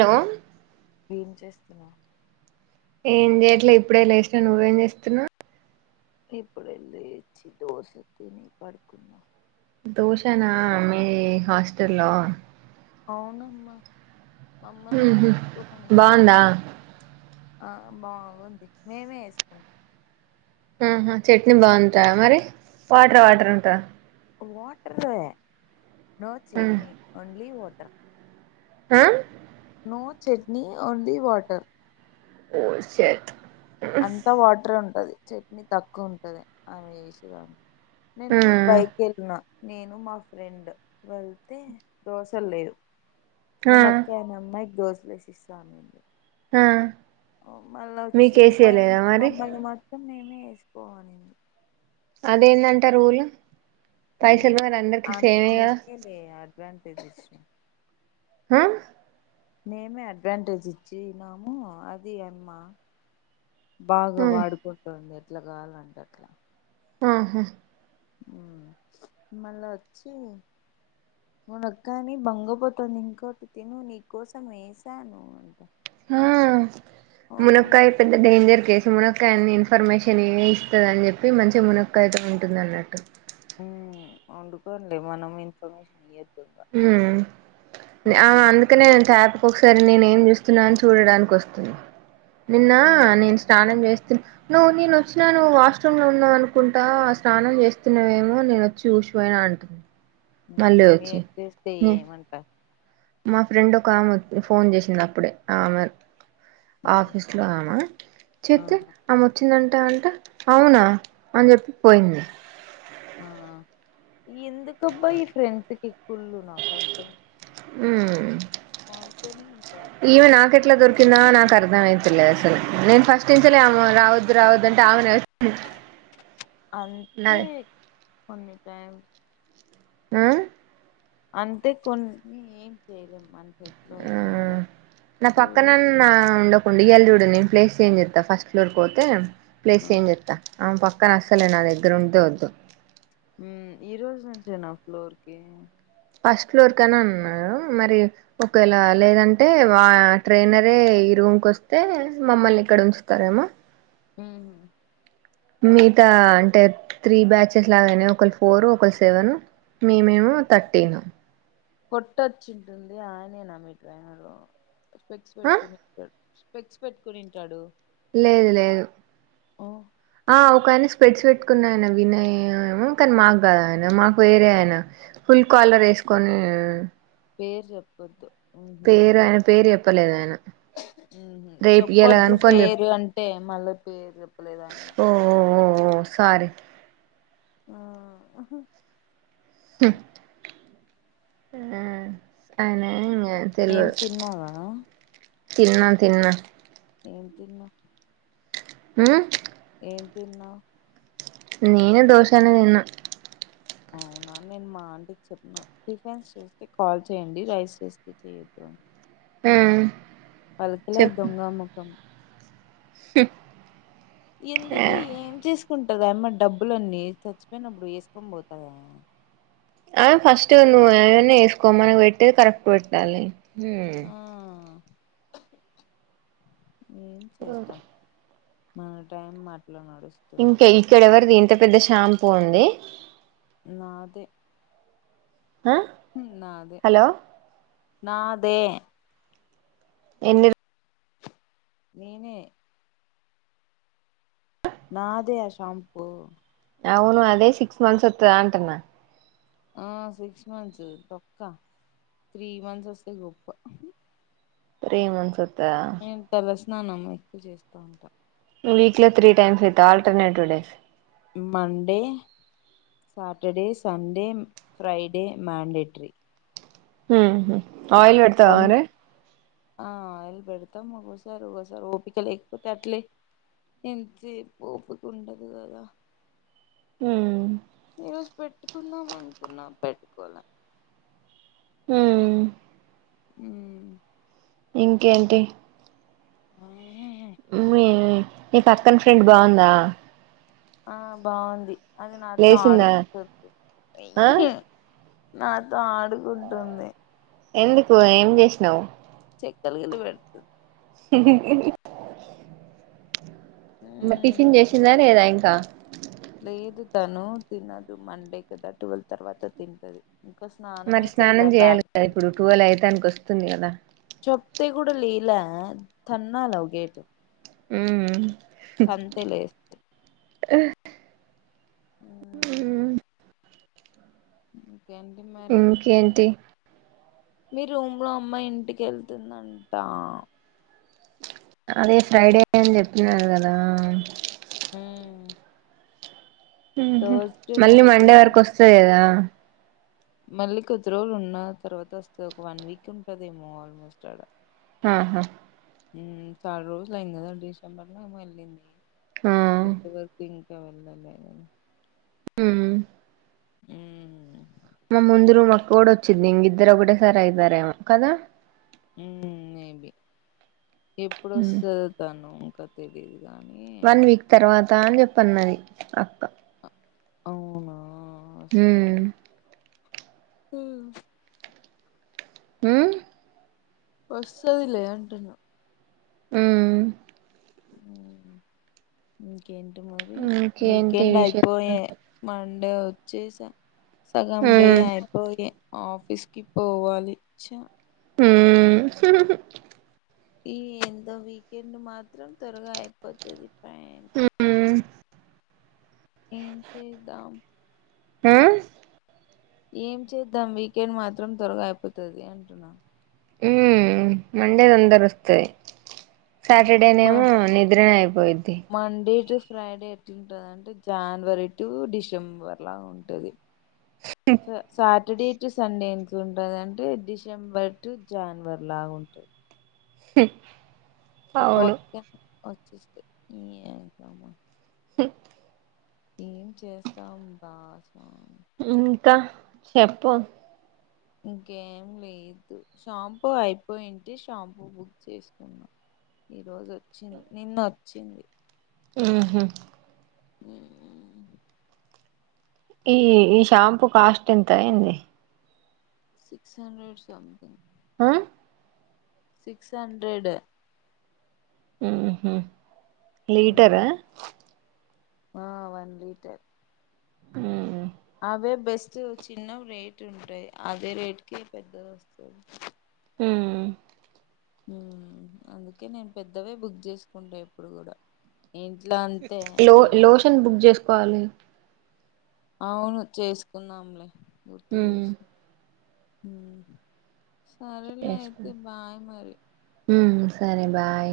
Hello ఏం చేస్తున్నావు ఏం చేయట్లే ఇప్పుడే లేసిన నువ్వేం చేస్తున్నావు ఇప్పుడే లేచీ దోశ తిని పడుకున్నా దోసేనా మీ హాస్టల్ లో అవును అమ్మా మమ్మల్నే ఉహు బాగుందా [unintelligible] బాగుంది మేమే వేసుకుంటాం ఆహా చట్నీ బాగుంటాయా మరి వాటర్ వాటర్ ఉంటా వాటర్ ఏ నో చట్నీ ఓన్లీ ోటర్ ఆ నో చట్నీ ఓన్లీ వాటర్ ఓ షట్ అంతా వాటర్ే ఉంటది చెట్ని తక్కువ ఉంటది ఆమె వేసేది నేను ఆ బైక్ వెళ్ళిన నేను మా ఫ్రెండ్ వెళ్తే దోశలు లేవు ఆ [unintelligible] క్కనే అమ్మాయి దోసలు వేసి ఇస్తా ఉన్నింది ఆ మళ్ళా వచ్చి మమ్ మీకేసేయలేదా మరి మమ్మల్ని మాత్రం మేము యేసుకో అనింది అదేందంట రూలు ఏందో [unintelligible] [unintelligible] హమ్మ్ మేమే అడ్వాంటేజ్ ఇచ్చిన్నాము అది ఆ అమ్మా బాగా వాడిపోతాందే ట్లా కావాలంటే అట్లా ఆహూ మళ్ళ వచ్చి మునక్కానీ బంగపోతుంది ఇంకోటి తిను నీకోసం ఏసాను అంట హా ఓయమ్మ మునక్కాయ పెద్ద డేంజర్ కేస్ తు మునక్కాయ్ అన్నీ ఇన్ఫర్మేషన్ ఏ ఇస్తదని చెప్పి మంచిగా మునక్కైతే ఉంటుంది అన్నట్టు ఉమ్ వండుకోండి మనం ఇన్ఫర్మేషన్ ఇయ్య ఊ ఆమె ఉమ్ అందుకనే నేేను తాపికి ఒకసారి నేనేం చూస్తున్నా అని చూడడానికి వస్తుంది నిన్న ఉమ్ నేను స్నానం చేస్ నువ్వు నేను వచ్చినా నువ్ వాష్రూమ్ లో ఉన్నావు అనుకుంటా ఆ స్నానం చేస్తున్నావేమో నేను వచ్చి ఊసిపోయినా అంటుం మళ్ళీ వచ్చి తే ఏం అంటా మా ఫ్రెండ్ ఒక ఆమె ఫోన్ చేసింది అప్పుడే ఆమె ఆ ఆఫీస్ లో ఆమె చెప్తే ఆహా ఆమె వచ్చిందం టా అంటే అవునా అని చెప్పి పోయింది ఆ ఆ ఎందుకబ్బా ఈ ఫ్రెండ్స్ కి ఈ కుళ్ళు నాకు అర్థం ఉమ్ వాళ్ళతోనే ఉంటా ర్ధమైతలేదు అసలు నేను ఫస్టుంచలే ఆమె రావద్దు రావద్దు అంటే ఆమెనే అంతే నాది కొన్ని టైం ఆ అంతే కొన్ని ఏం చేయలేం మన చేతిలో ఆ ఏం ఉండదు నా పక్కనన్న ఉండకుండి ఇయ్యాల చూడు దే నేను ప్లేస్ చేంజ్ చేత్తా ఫస్ట్ ఫ్లోర్కి పోతే ప్లేస్ ఆ చేంజ్ చేత్తా ఆమె ప క్కన అస్సలే నా దగ్గర ఉంటే వద్దు ఉమ్ ఈ రోజు నుంచేనా ఫ్లోర్ కి ఫస్ట్ ఫ్లోర్ కని అన్నారు మరి ఒకవేళ లేదంటే వా ట్రైనరే ఈ రూం కొస్తే మమ్మల్ని ఇక్కడ ఉంచుతారేమో ఉమ్ మిగతా అంటే త్రీ బ్యాచెస్ లాగానే ఒకలు ఫోర్ ఒకలు సెవెన్ మేం ఏమో థర్టీన్ కొట్టచ్చింటుంది ఆయనే నా మీ ట్రైనరు స్పెక్స్ ఆ పెట్టుకొని [unintelligible] స్పెక్స్ పెట్టుకొనింటాడు లేదు లేదు ఆ ఒకాయని స్పెట్స్ పెట్టుకున్న ఆయన వినయ్ యో ఏమో కానీ మాకు కాదు ఆయన మాకు వేరే ఆయన ఫుల్ కాలర్ ఏసుకొని పేరు చెప్పొద్దు ఉహు పేరు ఆయన పేరు చెప్ త్తలేదు ఆయనా చెప్పొద్దు చెప్ పేరు అంటే మళ్ళీ పేరు చెప్పలేద ఓ ఓ సారీ ఆ హ్మ్ ఆ అనా ఏం తిన్నావా తిన్నా తిన్నా ఏం తిన్నా హ్మ్ ఏం తిన్నా నేను దోషానే తిన్నా అవునా నేను మా ఆంటికి చెప్పిన టిఫెన్స్ చేస్తే కాల్ చేయండి రైస్ చేస్తే చెయొద్దు అని ఆ పలకలే దొంగామొఖం హు ఎందుకు ఏం చేసు కుంటదామ్మాయి డబ్బులన్నీ చచ్చిపోయినప్పుడు వేసుకొని పోతదా ఆ ఫస్ట్ నువ్వు అవన్నీ వేసుకో మనకు పెట్టేది కరెక్ట్ పెట్టాలి హ్మ్ ఆ ఏం చేస్తా మన టైమ్ మ ఇంకే ఇక్కడెవరు దిన్ త పెద్ద షాంపూ ఉంది నాది ఆ హలో నాదే ఎన్నిర్ నేనే నాదే ఆ షాంపూ అవును అదే సిక్స్ మంత్స్ వత్తదా అంటున్నా ఆ సిక్స్ మంత్స్ తొక్క త్రీ మంత్స్ వస్తే గొప్ప త్రీ మంత్స్ వత్తదా ఏం టదస్ స్నానం ఎక్కువ చేస్తా ఉంటా వీక్ లో త్రీ టైమ్స్ ఐతే alternative days Monday Saturday Sunday Friday mandatory ఆహా ఆయిల్ పెడతావా సన్ రే ఆ ఆయలు పెడతాము ఒసారి ఒకసారి ఓపిక లేకపోతే అట్లే ఎంత ఓపిక ఉండదు కదా హ ఈరోజు పెట్టుకుందాం అనుకున్నాం పెట్టుకోల హ ఉ ఇంకేంటి ఆ నీ పక్కన ఫ్రెండ్ బాగుందా ఆ బాగుంది అది నాతో లేసిందా ఆడుకుంటుంది ఆ నాతో ఆడుకుంటుంది ఎందుకు ఏం చేసినావు చెక్కలు గిల్లి పెడుతుంది [unintelligible] మ్మ్. టిఫిన్ చేసిందా లేదా ఇం కుక్క లేదు తను తినదు మండే కదా టువెల్్ తర్వాత తింటది ఇంకా మరి స్నానమే స్నానం చేయలే చేయాలి బ్యాగ్ కదా ఇప్పుడు టూవల్ అఐతానికి వస్తుంది కదా అత్తతే కూడా లేయల తన్నాల వకేట్ ఉ [unintelligible] ఆ ఆ ఇంకేంటి మరి ఇంకేంటి మీ రూమ్ లో అమ్మాయి ఇంటికి వెళ్తుందంటా అదే ఫ్రైడే అని చెప్తున్నారు కదా హ రోజ మళ్ళీ నైట్ మండే వరకు ఏమన్నా వస్తది కదా [unintelligible] మళ్ళీ కొద్ది రోజులు ఉన్న తర్వాత వస్తే ఒక వన్ వీక్ ఉంటదేమో ఆల్మోస్ట్ అడ ఆాహా చాలా రోజులు అయింది కదా డిసెంబర్ లో ఏమో వెళ్ళింది ఆ ఇప్పుడు వరకు వెళ్లలేదు హ అ మా ముందరు మ అక్క కూడా వచ్చింది ఇంకా ఇద్దరు ఒకటే సారి అయితారు ఏమో కదా మేబి మ్మ్ ఎప్పుడుొస్తుంది తను కదిది వన్ వీక్ తర్వాత్ త్తా అని చెప్పన్నది అక్క అవునా మ్మ్ వస్తద్ హ్మ్ హ్మ్ వస్తదిలే అంటున్న హ్మ్ ఇంకేంటి వీకెండయిపోయే విశేషాలు మన్ డే వచ్చేసా సగండే మ్మ్ ఆపోయే ఆఫీస్ కి పోవాలి చ్చ హ్మ్ ఈ ఎంత వీకెండ్ మాత్రం త్వరగా అయిపోతది పయ్ మ్మ్ మ్మ్ ఏం చేద్దాం ఆ ఏం చేద్దాం వీకెండ్ మాత్రం త్వరగా అయిపోతది హ్మ్ మండే తొందరొస్తది ఆ మా సాటర్డేనేమో నిద్రనే అయిపోయిద్ది మండే టు ఫ్రైడే ఎట్లుంటది అంటే జానవరి టు డిసెంబర్ లా ఉంటది స సార్ సాటర్డే టు సండే ఎంట్ ఉంటాది అంటే డిసెంబర్ టు జనవరి లాగా ఉంటుంది అవును ే చుక్ నీ ఎంకమ [unintelligible] ఏం చేస్తాం బాజ్ ఇంకా చెప్పు ఇంకేం లేదు షాంపూ అయిపోయింటే షాంపూ బుక్ చేసుకున్నా ఈరోజు వచ్చింది నిన్న వచ్చింది. హ్మ్ హ్మ్ హ్మ్ ఈ ఈ షాంపూ కాస్ట్ ఎంత అయింది సిక్స్ హండ్రెడ్ సంథింగ్ ఆ సిక్స్ హండ్రెడ్ హ్మ్ హ్మ్ లీటర ఆ వన్లీటర్ హ్మ్ అవే బెస్ట్ చిన్నవి రేట్ ఉంటయ్ అదే రేట్ కి పెద్దది వస్తుంది హ్మ్ హామ్ అందుకే నేను పెద్దవే బుక్ చేసుకుంటా ఎప్పుడు కూడా ఇంట్లో అంతే ఇడ కాాలి అవును చేసుకున్నాంలే గుర్తు ఉమ్ చేసి హ సరేలే చేసుకో అయితే బాయి మరి సరిే బాయ్